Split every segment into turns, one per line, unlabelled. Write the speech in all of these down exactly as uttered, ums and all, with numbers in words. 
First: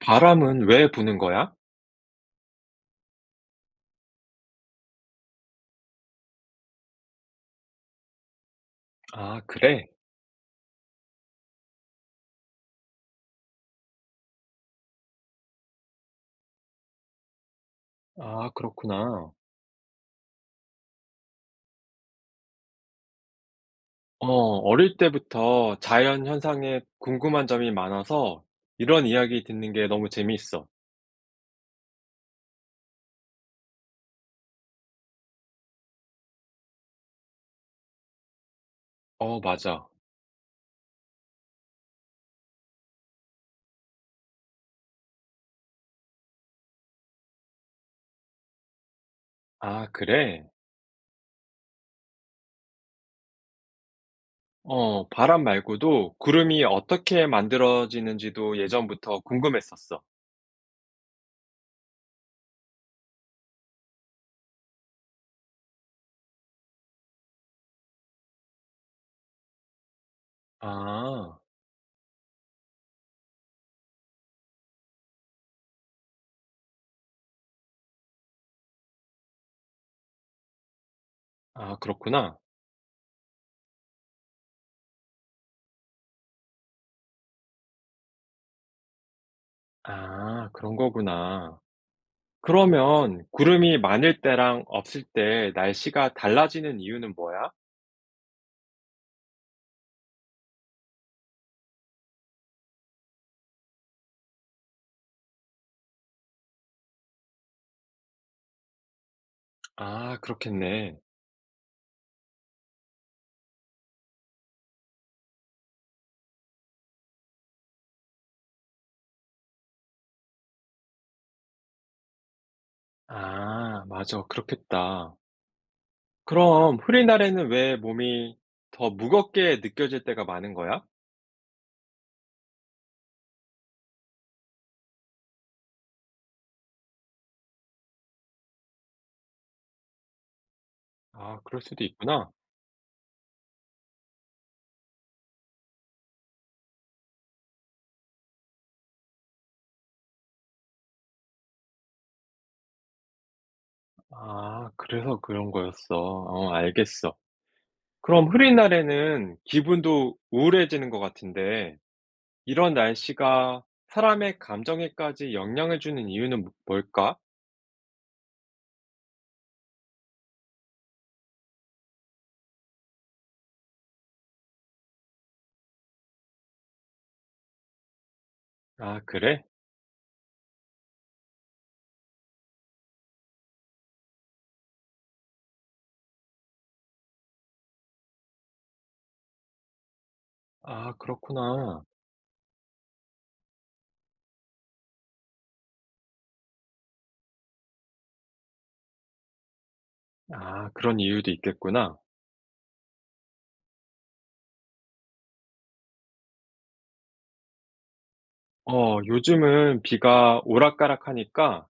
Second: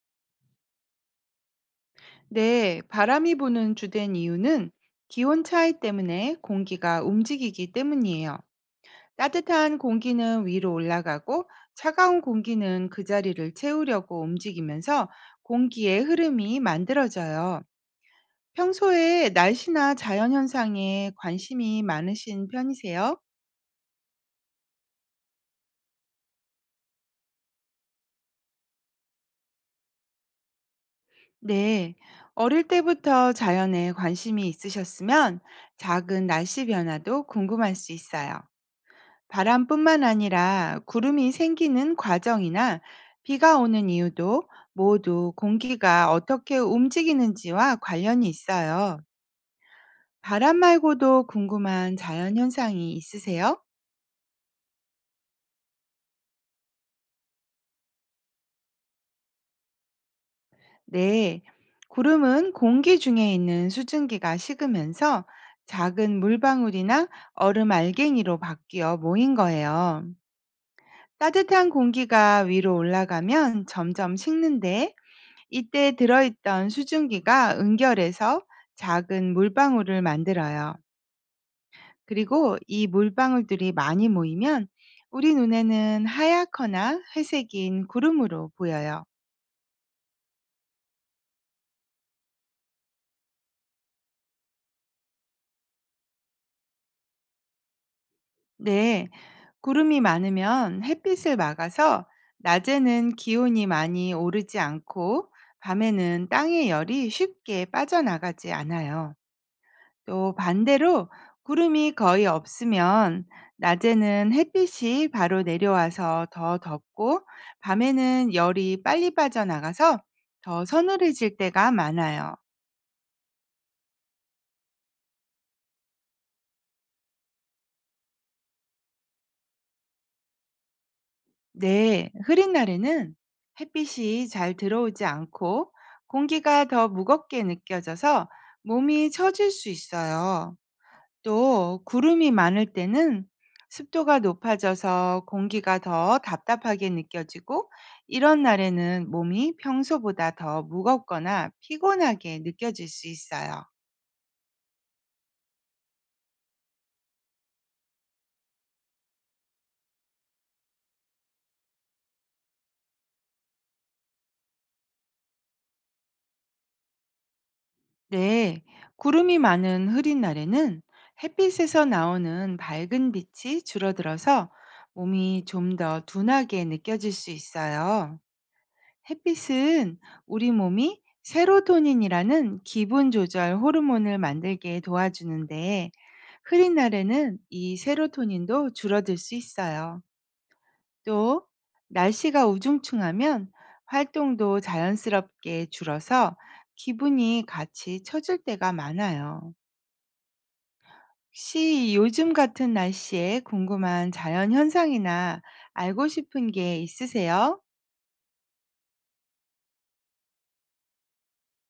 바람은 왜 부는 거야?
네, 바람이 부는 주된 이유는 기온 차이 때문에 공기가 움직이기 때문이에요.
아,
따뜻한
그래?
공기는 위로 올라가고 차가운 공기는 그 자리를 채우려고 움직이면서 공기의 흐름이 만들어져요.
아,
평소에
그렇구나.
날씨나 자연현상에 관심이 많으신 편이세요?
어, 어릴 때부터 자연 현상에 궁금한 점이 많아서 이런 이야기 듣는 게 너무 재미있어.
네, 어릴 때부터 자연에 관심이 있으셨으면 작은 날씨 변화도 궁금할 수 있어요.
어, 맞아.
바람뿐만 아니라 구름이 생기는 과정이나 비가 오는 이유도 모두 공기가 어떻게 움직이는지와 관련이 있어요.
아, 그래?
바람 말고도 궁금한 자연현상이 있으세요?
어, 바람 말고도 구름이 어떻게 만들어지는지도 예전부터 궁금했었어.
네. 구름은 공기 중에 있는 수증기가 식으면서 작은 물방울이나 얼음 알갱이로 바뀌어 모인 거예요.
아,
따뜻한 공기가 위로 올라가면 점점 식는데 이때 들어있던 수증기가 응결해서 작은 물방울을 만들어요.
아, 그렇구나.
그리고 이 물방울들이 많이 모이면 우리 눈에는 하얗거나 회색인 구름으로 보여요.
아, 그런 거구나. 그러면 구름이 많을 때랑 없을 때 날씨가 달라지는 이유는 뭐야?
네, 구름이 많으면 햇빛을 막아서 낮에는 기온이 많이 오르지 않고 밤에는 땅의 열이 쉽게 빠져나가지 않아요.
아,
또
그렇겠네.
반대로 구름이 거의 없으면 낮에는 햇빛이 바로 내려와서 더 덥고 밤에는 열이 빨리 빠져나가서 더 서늘해질 때가 많아요.
아 맞아. 그렇겠다. 그럼 흐린 날에는 왜 몸이 더 무겁게 느껴질 때가 많은 거야?
네, 흐린 날에는 햇빛이 잘 들어오지 않고 공기가 더 무겁게 느껴져서 몸이 처질 수 있어요.
아 그럴
또
수도
구름이
있구나.
많을 때는 습도가 높아져서 공기가 더 답답하게 느껴지고 이런 날에는 몸이 평소보다 더 무겁거나 피곤하게 느껴질 수 있어요.
아 그래서 그런 거였어. 어 알겠어. 그럼 흐린 날에는 기분도 우울해지는 것 같은데 이런 날씨가 사람의 감정에까지 영향을 주는 이유는 뭐 뭘까?
네, 구름이 많은 흐린 날에는 햇빛에서 나오는 밝은 빛이 줄어들어서 몸이 좀 더 둔하게 느껴질 수 있어요.
아 그래?
햇빛은 우리 몸이 세로토닌이라는 기분 조절 호르몬을 만들게 도와주는데 흐린 날에는 이 세로토닌도 줄어들 수 있어요.
아
또
그렇구나.
날씨가 우중충하면 활동도 자연스럽게 줄어서 기분이 같이 처질 때가 많아요.
아 그런 이유도
혹시
있겠구나.
요즘 같은 날씨에 궁금한 자연 현상이나 알고 싶은 게 있으세요?
어 요즘은 비가 오락가락하니까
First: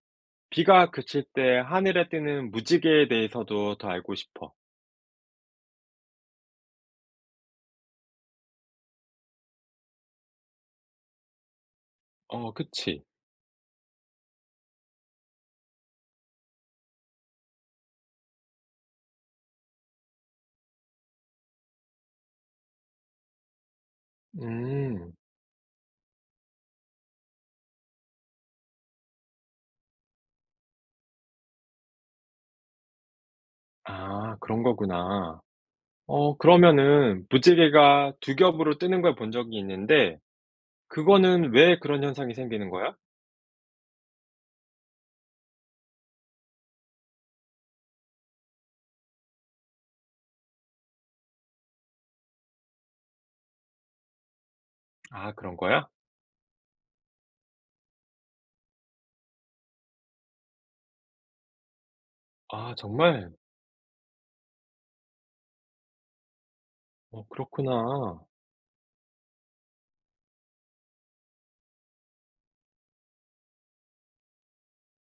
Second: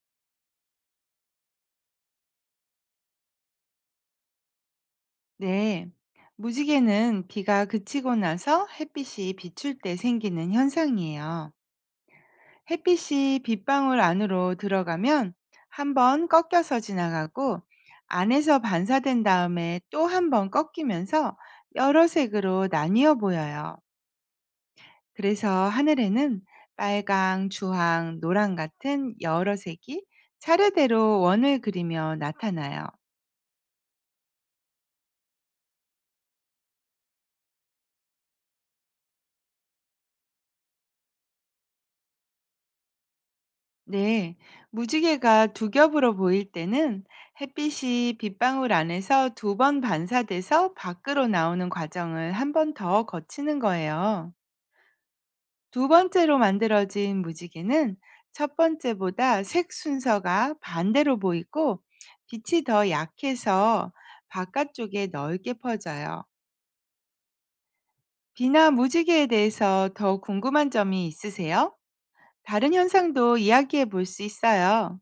비가 그칠 때 하늘에 뜨는 무지개에 대해서도 더 알고 싶어.
네. 무지개는 비가 그치고 나서 햇빛이 비출 때 생기는 현상이에요.
어, 그치.
햇빛이 빗방울 안으로 들어가면 한 번 꺾여서 지나가고 안에서 반사된 다음에 또 한 번 꺾이면서 여러 색으로 나뉘어 보여요.
음.
그래서 하늘에는 빨강, 주황, 노랑 같은 여러 색이 차례대로 원을 그리며 나타나요.
아, 그런 거구나. 어, 그러면은 무지개가 두 겹으로 뜨는 걸 본 적이 있는데, 그거는 왜 그런 현상이 생기는 거야?
네, 무지개가 두 겹으로 보일 때는 햇빛이 빗방울 안에서 두 번 반사돼서 밖으로 나오는 과정을 한 번 더 거치는 거예요.
아, 그런
두
거야?
번째로 만들어진 무지개는 첫 번째보다 색 순서가 반대로 보이고 빛이
아,
더
정말?
약해서 바깥쪽에 넓게 퍼져요.
어, 그렇구나.
비나 무지개에 대해서 더 궁금한 점이 있으세요? 다른 현상도 이야기해 볼 수 있어요.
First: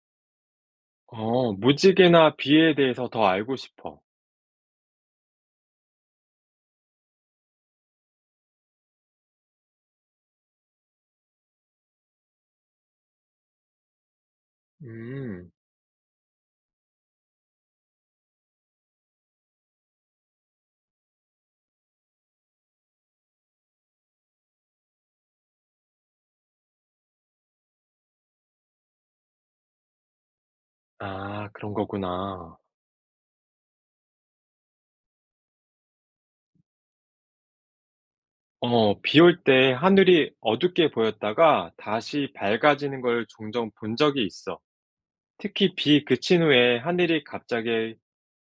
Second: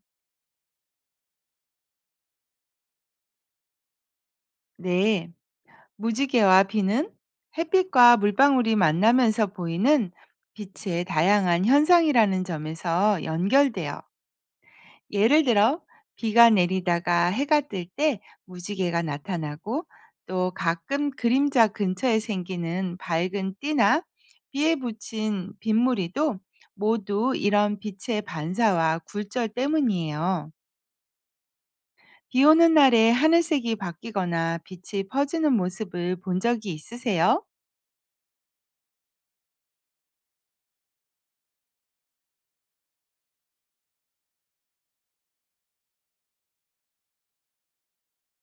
어, 무지개나 비에 대해서 더 알고 싶어.
네. 무지개와 비는 햇빛과 물방울이 만나면서 보이는 빛의 다양한 현상이라는 점에서 연결돼요. 예를
음.
들어 비가 내리다가 해가 뜰 때 무지개가 나타나고 또 가끔 그림자 근처에 생기는 밝은 띠나 비에 붙인 빗무리도 모두 이런 빛의 반사와 굴절 때문이에요.
아, 그런
비
거구나.
오는 날에 하늘색이 바뀌거나 빛이 퍼지는 모습을 본 적이 있으세요?
어, 비올때 하늘이 어둡게 보였다가 다시 밝아지는 걸 종종 본 적이 있어. 특히 비 그친 후에 하늘이 갑자기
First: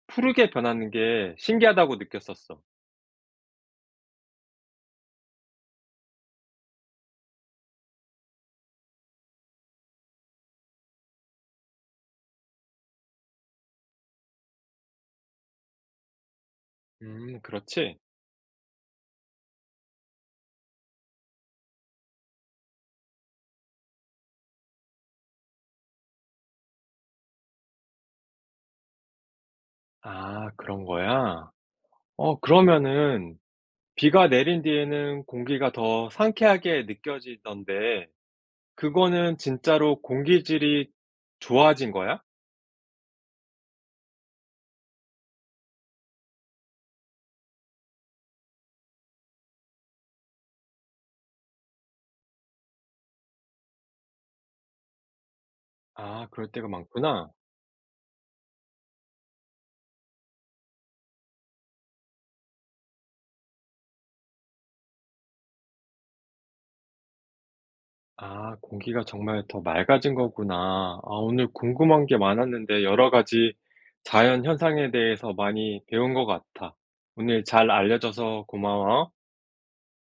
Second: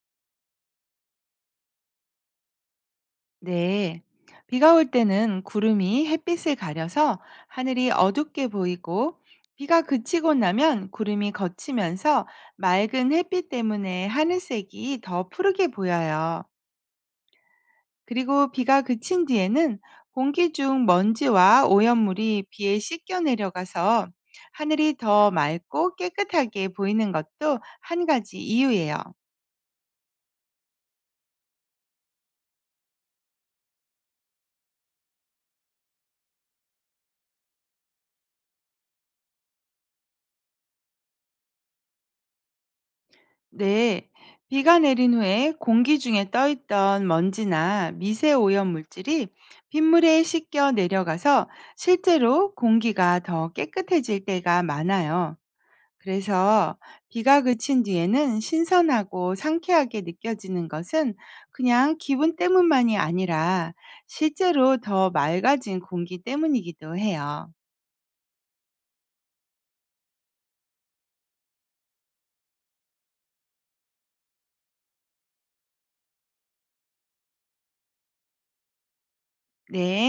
푸르게 변하는 게 신기하다고 느꼈었어.
네. 비가 올 때는 구름이 햇빛을 가려서 하늘이 어둡게 보이고, 비가 그치고 나면 구름이 걷히면서 맑은 햇빛 때문에 하늘색이 더 푸르게 보여요.
음, 그렇지?
그리고 비가 그친 뒤에는 공기 중 먼지와 오염물이 비에 씻겨 내려가서 하늘이 더 맑고 깨끗하게 보이는 것도 한 가지 이유예요.
아, 그런 거야? 어, 그러면은 비가 내린 뒤에는 공기가 더 상쾌하게 느껴지던데, 그거는 진짜로 공기질이 좋아진 거야?
네, 비가 내린 후에 공기 중에 떠있던 먼지나 미세 오염 물질이 빗물에 씻겨 내려가서 실제로 공기가 더 깨끗해질 때가 많아요.
아, 그럴 때가
그래서
많구나.
비가 그친 뒤에는 신선하고 상쾌하게 느껴지는 것은 그냥 기분 때문만이 아니라 실제로 더 맑아진 공기 때문이기도 해요.
아 공기가 정말 더 맑아진 거구나. 아 오늘 궁금한 게 많았는데 여러 가지 자연 현상에 대해서 많이 배운 것 같아. 오늘 잘 알려줘서 고마워.
네.